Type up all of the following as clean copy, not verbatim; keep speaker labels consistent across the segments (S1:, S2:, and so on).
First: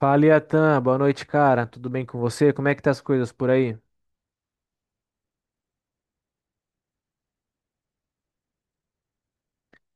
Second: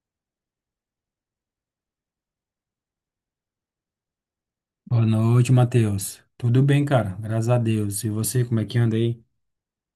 S1: Fala, Iatan. Boa noite, cara. Tudo bem com você? Como é que tá as coisas por aí?
S2: Boa noite, Matheus. Tudo bem, cara? Graças a Deus. E você, como é que anda aí?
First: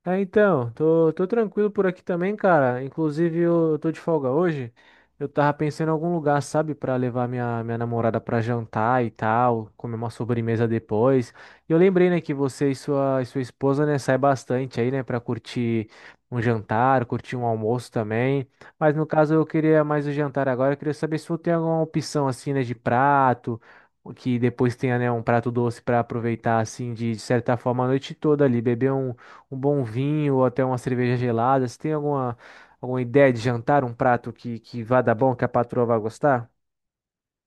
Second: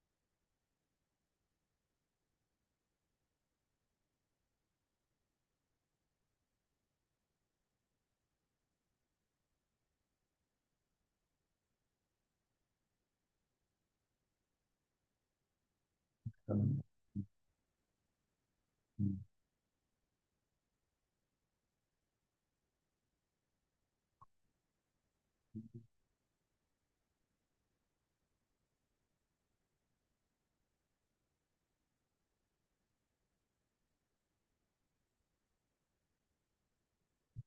S1: É, então, tô tranquilo por aqui também, cara. Inclusive, eu tô de folga hoje. Eu tava pensando em algum lugar, sabe, pra levar minha namorada pra jantar e tal, comer uma sobremesa depois. E eu lembrei, né, que você e sua esposa, né, sai bastante aí, né, pra curtir um jantar, curtir um almoço também. Mas no caso, eu queria mais o jantar agora. Eu queria saber se você tem alguma opção, assim, né, de prato, o que depois tenha, né, um prato doce pra aproveitar, assim, de certa forma, a noite toda ali, beber um bom vinho ou até uma cerveja gelada. Você tem alguma ideia de jantar, um prato que vá dar bom, que a patroa vai gostar?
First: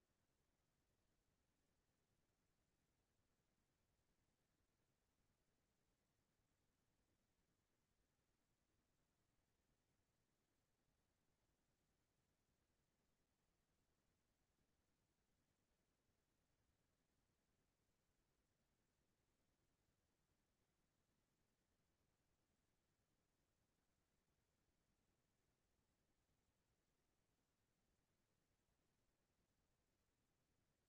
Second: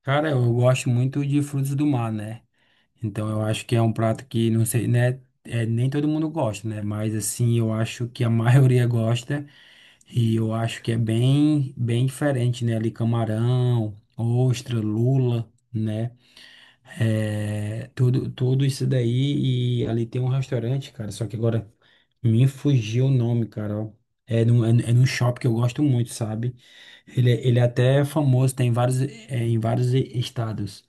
S2: Cara, eu gosto muito de frutos do mar, né? Então eu acho que é um prato que, não sei, né? É, nem todo mundo gosta, né? Mas assim, eu acho que a maioria gosta. E eu acho que é bem, bem diferente, né? Ali camarão, ostra, lula, né? É, tudo isso daí e ali tem um restaurante, cara, só que agora me fugiu o nome, cara, ó. É num shopping que eu gosto muito, sabe? Ele é até famoso, tem em vários estados.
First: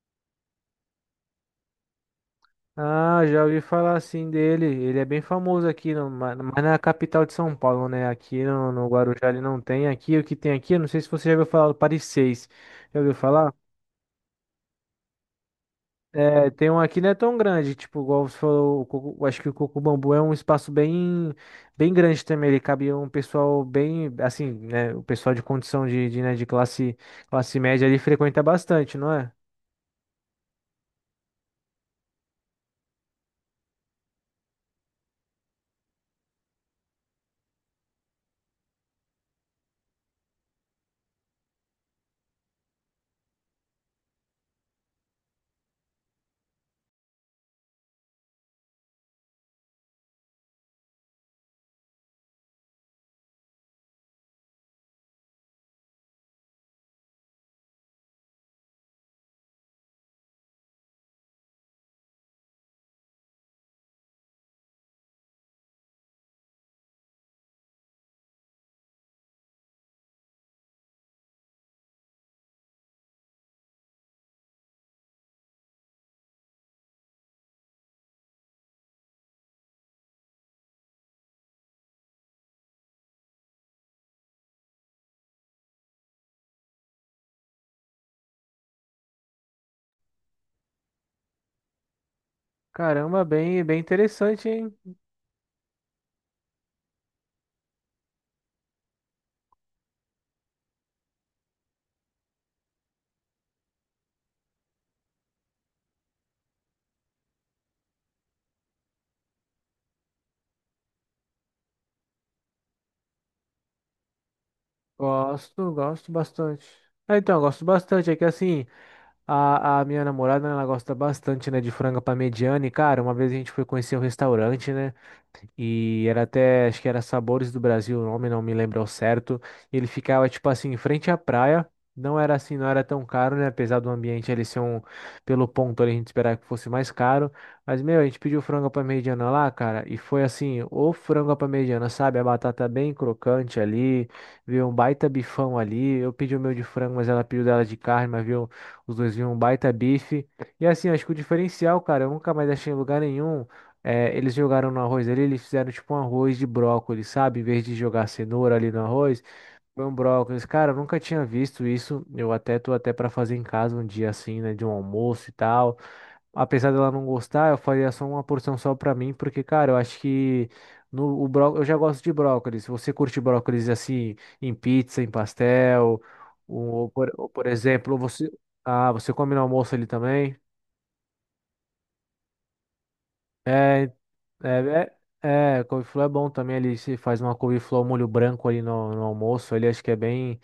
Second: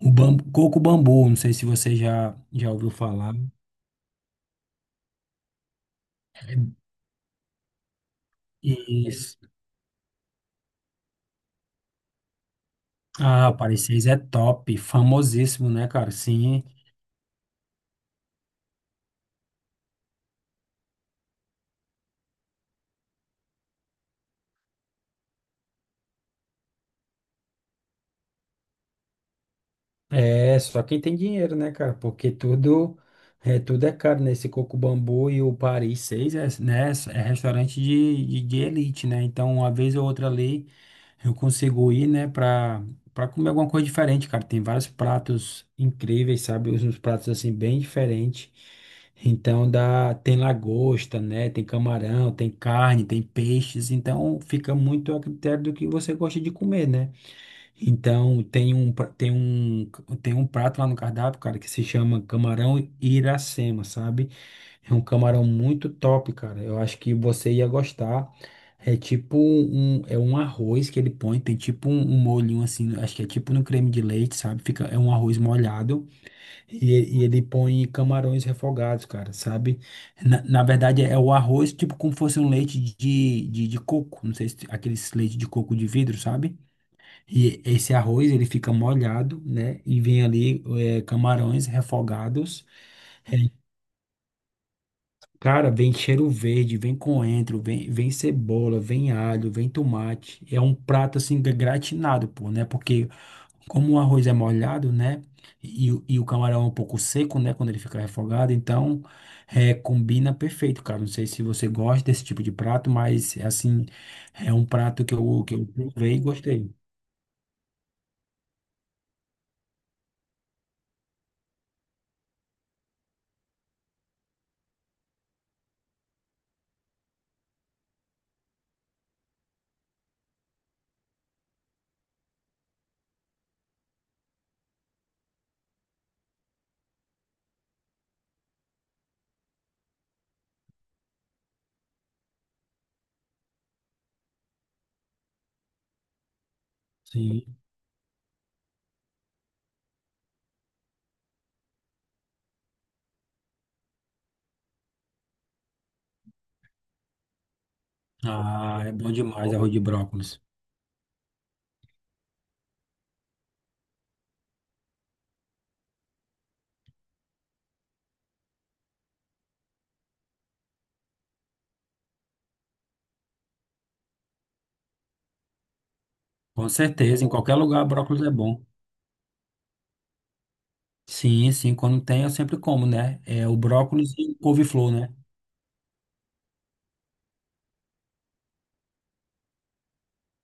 S2: Coco bambu, não sei se você já ouviu
S1: Ah,
S2: falar.
S1: já ouvi falar assim dele. Ele é bem famoso aqui, no, ma- mas na capital de São Paulo, né? Aqui no Guarujá ele
S2: Isso.
S1: não tem. Aqui o que tem aqui, eu não sei se você já ouviu falar do Paris 6. Já ouviu
S2: Ah,
S1: falar?
S2: o Paris 6 é top, famosíssimo, né, cara?
S1: É,
S2: Sim.
S1: tem um aqui não é tão grande, tipo, igual você falou, eu acho que o Coco Bambu é um espaço bem, bem grande também, ele cabia um pessoal bem, assim, né, o pessoal de condição de classe, classe média ali frequenta bastante, não é?
S2: É, só quem tem dinheiro, né, cara? Porque tudo é caro, né? Esse Coco Bambu e o Paris 6 é, né, é restaurante de elite, né? Então, uma vez ou outra ali, eu consigo ir, né, pra comer alguma coisa diferente, cara. Tem vários pratos incríveis, sabe? Uns pratos, assim, bem diferentes. Então, dá, tem lagosta, né? Tem camarão, tem carne, tem peixes. Então, fica muito a critério do que você gosta de comer, né? Então, tem um prato lá no cardápio, cara, que se chama camarão Iracema, sabe? É um camarão muito top, cara. Eu acho que você ia gostar. É um arroz que ele põe, tem tipo um molhinho assim, acho que é tipo no creme de leite, sabe? Fica, é um arroz molhado e ele põe camarões refogados, cara, sabe? Na verdade é o arroz tipo como fosse um leite de coco, não sei se aqueles leite de coco de vidro, sabe? E esse arroz, ele fica molhado, né? E vem ali camarões refogados.
S1: Caramba, bem, bem interessante, hein?
S2: Cara, vem cheiro verde, vem coentro, vem cebola, vem alho, vem tomate. É um prato, assim, gratinado, pô, né? Porque como o arroz é molhado, né? E o camarão é um pouco seco, né? Quando ele fica refogado. Então, combina perfeito, cara. Não sei se você gosta desse tipo de prato, mas, assim, é um prato que que eu
S1: Gosto, gosto
S2: provei e
S1: bastante.
S2: gostei.
S1: Ah, então, gosto bastante, é que assim, a minha namorada, né, ela gosta bastante, né, de franga parmegiana. E, cara, uma vez a gente foi conhecer um restaurante, né? E era até, acho que era Sabores do Brasil, o nome não me lembro ao certo. E ele ficava, tipo assim, em frente à praia. Não era assim, não era tão caro, né? Apesar do ambiente ali ser um, pelo ponto ali, a gente esperava que fosse mais caro. Mas, meu, a gente pediu frango à parmegiana lá, cara, e foi assim, o frango à parmegiana, sabe? A batata bem crocante ali, veio um baita bifão ali. Eu pedi o meu de frango, mas ela pediu
S2: Sim.
S1: dela de carne, mas viu os dois vinham um baita bife. E assim, acho que o diferencial, cara, eu nunca mais achei em lugar nenhum. É, eles jogaram no arroz ali, eles fizeram tipo um arroz de brócolis, sabe? Em vez de jogar cenoura ali no
S2: Ah, é bom
S1: arroz,
S2: demais arroz de
S1: foi um
S2: brócolis.
S1: brócolis. Cara, eu nunca tinha visto isso. Eu até tô até pra fazer em casa um dia assim, né? De um almoço e tal apesar dela não gostar, eu faria só uma porção só pra mim, porque, cara, eu acho que no, o bró, eu já gosto de brócolis. Se você curte brócolis assim, em pizza, em pastel,
S2: Com certeza,
S1: ou,
S2: em
S1: por
S2: qualquer lugar
S1: exemplo,
S2: brócolis é
S1: você.
S2: bom.
S1: Ah, você come no almoço ali também?
S2: Sim, sim, quando tem eu sempre como, né? É o
S1: É,
S2: brócolis e couve-flor,
S1: é,
S2: né?
S1: couve-flor é bom também. Ali se faz uma couve-flor ao molho branco ali no almoço. Ali acho que é bem.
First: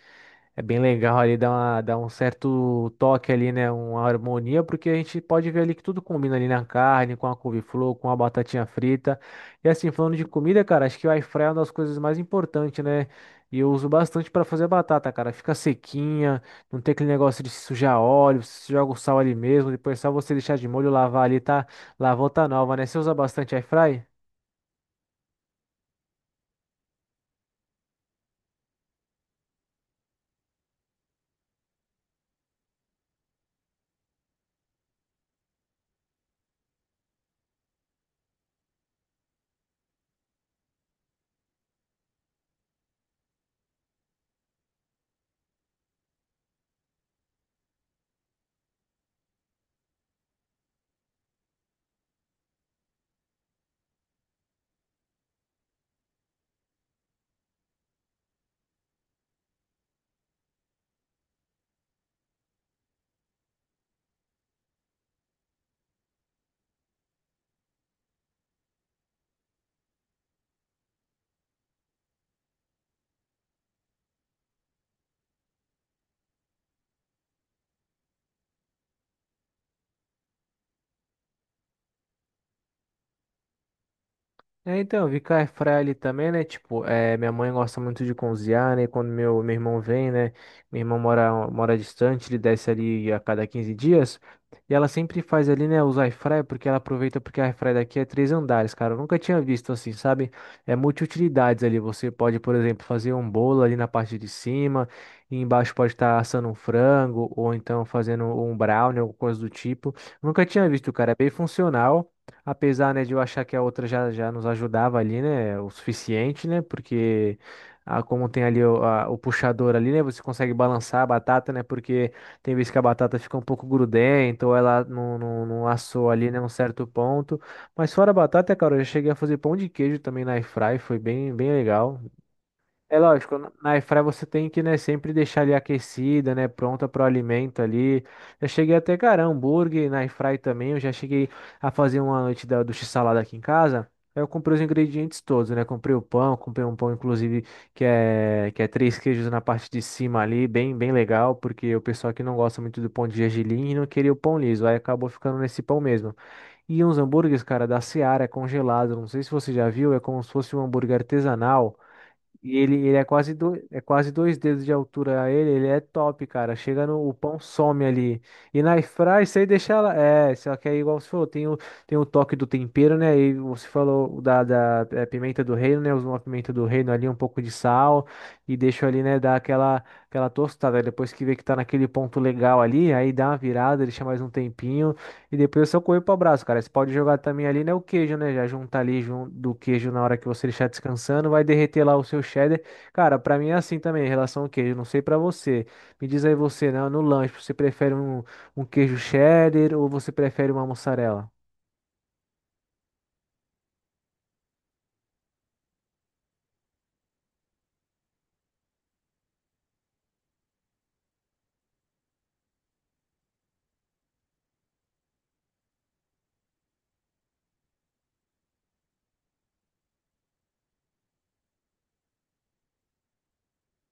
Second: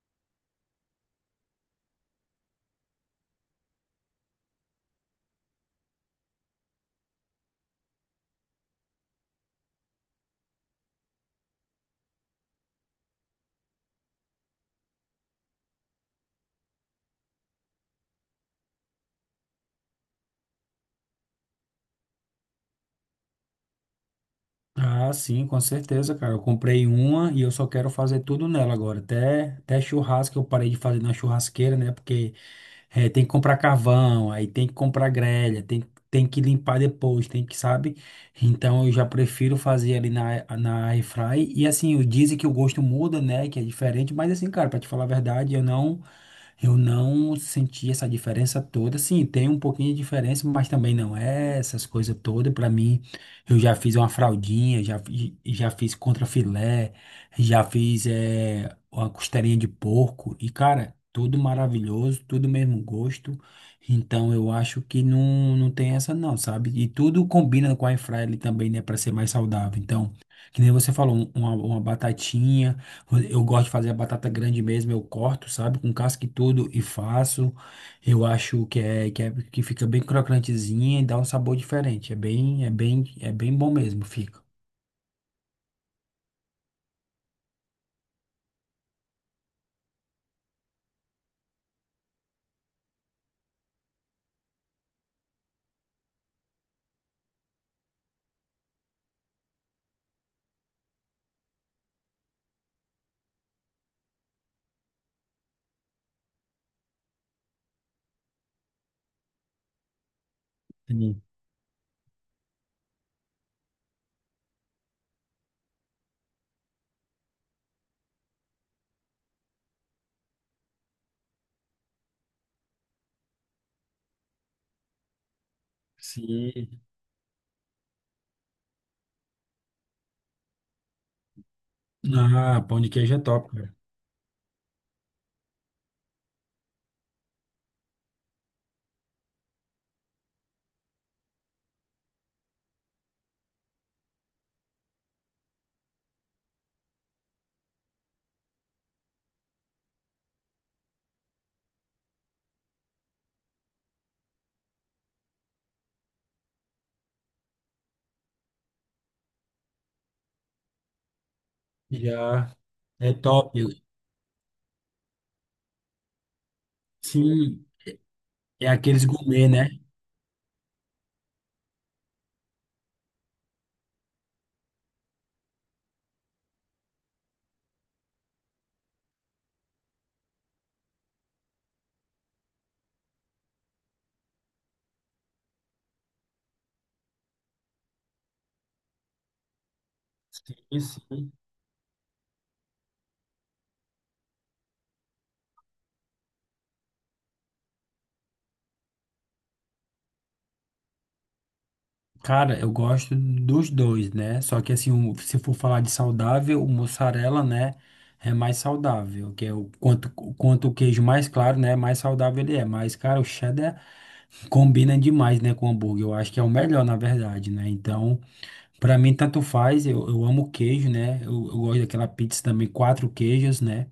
S1: É bem legal ali, dá um certo toque ali, né? Uma harmonia, porque a gente pode ver ali que tudo combina ali na carne, com a couve-flor, com a batatinha frita. E assim, falando de comida, cara, acho que o air fryer é uma das coisas mais importantes, né? E eu uso bastante para fazer batata, cara. Fica sequinha, não tem aquele negócio de sujar óleo, você joga o sal ali mesmo, depois é só você deixar de molho, lavar ali, tá? Lavou tá nova, né? Você usa bastante air fry?
S2: Ah, sim, com certeza, cara. Eu comprei uma e eu só quero fazer tudo nela agora. Até churrasco eu parei de fazer na churrasqueira, né? Porque tem que comprar carvão, aí tem que comprar grelha, tem que limpar depois, tem que, sabe? Então eu já prefiro fazer ali na, na air fry. E assim, dizem que o gosto muda, né? Que é diferente, mas assim, cara, pra te falar a verdade, eu não senti essa diferença toda. Sim, tem um pouquinho de diferença, mas também não é essas coisas todas. Para mim, eu já fiz uma fraldinha, já fiz contrafilé, já fiz. é, uma costelinha de porco e, cara, tudo maravilhoso, tudo mesmo gosto. Então eu acho que não tem essa não, sabe? E tudo combina com a airfryer ali também, né, para ser mais saudável. Então, que nem você falou, uma batatinha, eu gosto de fazer a batata grande mesmo, eu corto, sabe, com casca e tudo e faço. Eu acho que que fica bem crocantezinha e dá um sabor diferente. É bem bom mesmo, fica.
S1: É, então, ficar air fryer ali também, né? Tipo, é, minha mãe gosta muito de cozinhar, né? Quando meu irmão vem, né? Meu irmão mora distante, ele desce ali a cada 15 dias. E ela sempre faz ali, né? Os air fryer, porque ela aproveita porque a air fryer daqui é três andares, cara. Eu nunca tinha visto assim, sabe? É multiutilidades ali. Você pode, por exemplo, fazer um bolo ali na parte de cima. E embaixo pode estar assando um frango ou então fazendo um brownie, alguma coisa do tipo. Nunca tinha visto, cara. É
S2: Sim.
S1: bem funcional. Apesar, né, de eu achar que a outra já, já nos ajudava ali, né, o suficiente, né, porque ah, como tem ali o, o puxador ali, né, você consegue balançar a batata, né, porque tem vezes que a batata fica um pouco grudenta ou ela não assou ali, né, um
S2: Sim.
S1: certo ponto. Mas fora a batata, cara, eu já cheguei a fazer pão de queijo também na airfry, foi bem, bem legal.
S2: Ah, pão de
S1: É
S2: queijo é
S1: lógico, na
S2: top,
S1: na airfryer você tem que, né, sempre deixar ali aquecida, né, pronta para o alimento ali. Já cheguei até, cara, hambúrguer na airfryer também, eu já cheguei a fazer uma noite da, do x-salada aqui em casa. Aí eu comprei os ingredientes todos, né, comprei o pão, comprei um pão, inclusive, que é três queijos na parte de cima ali, bem, bem legal, porque o pessoal que não gosta muito do pão de gergelim e não queria o pão liso, aí acabou ficando nesse pão mesmo. E uns hambúrgueres, cara, da Seara, é congelado, não sei se você já viu, é como se fosse um hambúrguer artesanal,
S2: já
S1: e ele é
S2: é
S1: quase do,
S2: top.
S1: é quase dois dedos de altura a ele, ele é top, cara. Chega no, o pão
S2: Sim,
S1: some ali. E
S2: é
S1: na
S2: aqueles
S1: airfryer, isso aí
S2: gourmet, né?
S1: deixa ela, é, só que é igual você falou, tem o toque do tempero, né? E você falou da pimenta do reino, né? Usa uma pimenta do reino ali, um pouco de sal e deixa ali, né, dá aquela tostada. Depois que vê que tá naquele ponto legal ali, aí dá uma virada, deixa mais um tempinho. E depois eu só correr pro braço, cara. Você pode jogar também ali, né, o queijo, né? Já juntar ali junto do queijo na hora que você deixar
S2: Sim,
S1: descansando,
S2: sim.
S1: vai derreter lá o seu cheddar. Cara, pra mim é assim também, em relação ao queijo. Não sei pra você. Me diz aí você, né, no lanche, você prefere um queijo cheddar ou você prefere uma mussarela?
S2: Cara, eu gosto dos dois, né? Só que assim, se for falar de saudável, o mussarela, né, é mais saudável, que é o quanto o queijo mais claro, né, mais saudável ele é. Mas, cara, o cheddar combina demais, né, com o hambúrguer. Eu acho que é o melhor, na verdade, né? Então, pra mim, tanto faz, eu amo queijo, né? Eu gosto daquela pizza também, quatro queijos, né?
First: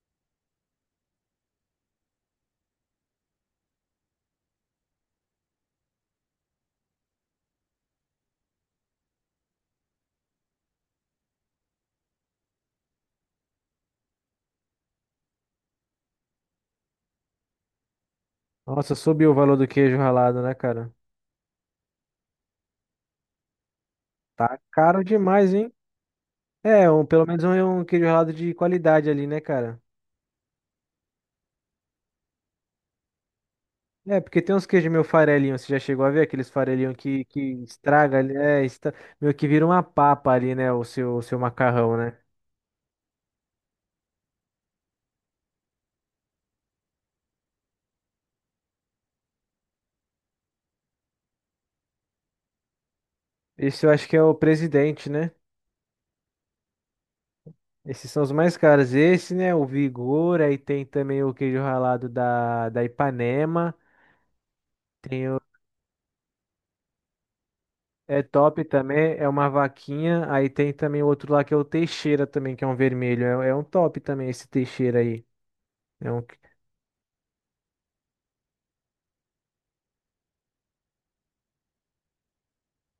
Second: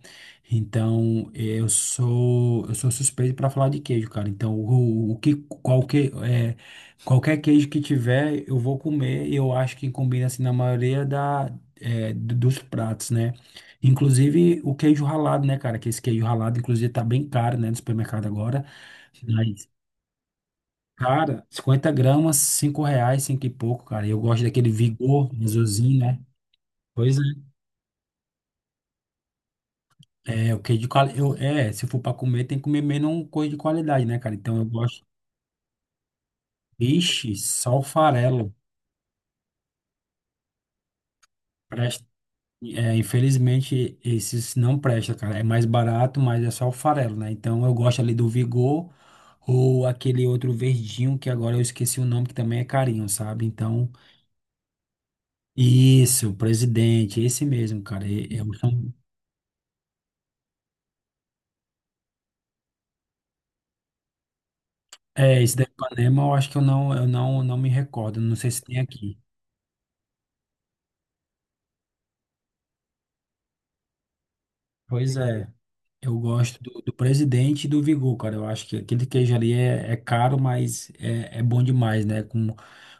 S2: Então, eu sou suspeito pra falar de queijo, cara. Então, qualquer, é, qualquer queijo que tiver, eu vou comer. E eu acho que combina, assim, na maioria dos pratos, né? Inclusive, o queijo ralado, né, cara? Que esse queijo ralado, inclusive, tá bem caro, né, no supermercado agora.
S1: Nossa, subiu o valor do queijo ralado, né, cara?
S2: Cara, 50 g, R$ 5, 5 e pouco, cara. Eu gosto
S1: Tá
S2: daquele
S1: caro
S2: Vigor
S1: demais, hein?
S2: azulzinho, né?
S1: É, um,
S2: Pois
S1: pelo menos
S2: é.
S1: um queijo ralado de qualidade ali, né, cara?
S2: É, o que de quali... eu, é, se for pra comer, tem que comer menos um coisa de qualidade,
S1: É,
S2: né, cara?
S1: porque tem
S2: Então
S1: uns
S2: eu
S1: queijos meio
S2: gosto.
S1: farelinho, você já chegou a ver aqueles farelinhos que,
S2: Vixe,
S1: que
S2: só o
S1: estraga ali,
S2: farelo.
S1: meio que vira uma papa ali, né, o seu macarrão,
S2: Presta...
S1: né?
S2: É, infelizmente, esses não prestam, cara. É mais barato, mas é só o farelo, né? Então eu gosto ali do Vigor ou aquele outro verdinho que agora eu esqueci o nome, que também é carinho, sabe?
S1: Esse
S2: Então,
S1: eu acho que é o presidente, né?
S2: isso, Presidente, esse mesmo, cara.
S1: Esses são os mais caros. Esse, né, o Vigor, aí tem também o queijo ralado da Ipanema, tem o...
S2: É, esse da Ipanema eu acho que eu não, não me recordo,
S1: É
S2: não sei se
S1: top
S2: tem
S1: também,
S2: aqui.
S1: é uma vaquinha, aí tem também o outro lá que é o Teixeira também, que é um vermelho, é um top também esse Teixeira
S2: Pois
S1: aí.
S2: é,
S1: é
S2: eu
S1: um
S2: gosto do Presidente e do Vigor, cara. Eu acho que aquele queijo ali é caro, mas é bom demais, né? Com,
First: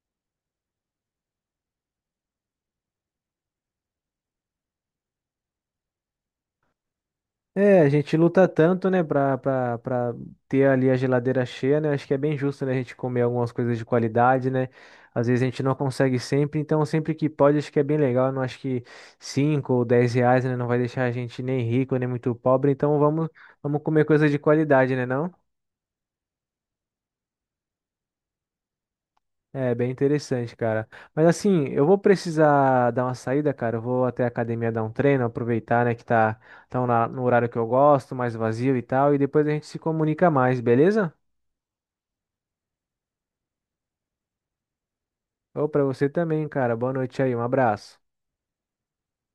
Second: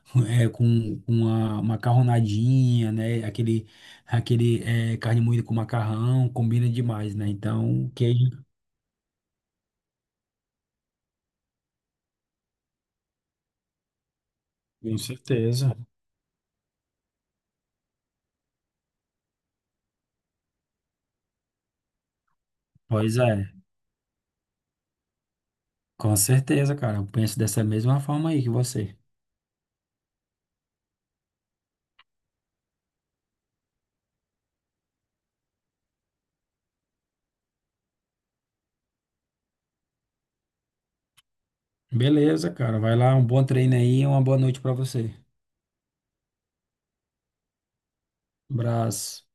S2: com uma macarronadinha, né? Aquele carne moída com macarrão, combina demais, né?
S1: É,
S2: Então,
S1: a gente
S2: queijo.
S1: luta tanto, né, pra ter ali a geladeira cheia, né? Acho que é bem justo, né, a gente comer algumas coisas de qualidade, né?
S2: Com
S1: Às vezes a gente não
S2: certeza.
S1: consegue sempre, então sempre que pode, acho que é bem legal. Eu não acho que 5 ou 10 reais, né, não vai deixar a gente nem rico, nem muito pobre, então
S2: Pois é,
S1: vamos comer coisa de qualidade, né, não?
S2: com certeza, cara. Eu penso dessa mesma forma aí que você.
S1: É, bem interessante, cara. Mas assim, eu vou precisar dar uma saída, cara. Eu vou até a academia dar um treino, aproveitar, né, que no horário que eu gosto, mais vazio e tal, e depois a gente se comunica mais, beleza?
S2: Beleza, cara. Vai lá, um bom treino aí e uma boa noite pra você.
S1: Ô, pra você também, cara. Boa noite aí. Um abraço.
S2: Um abraço.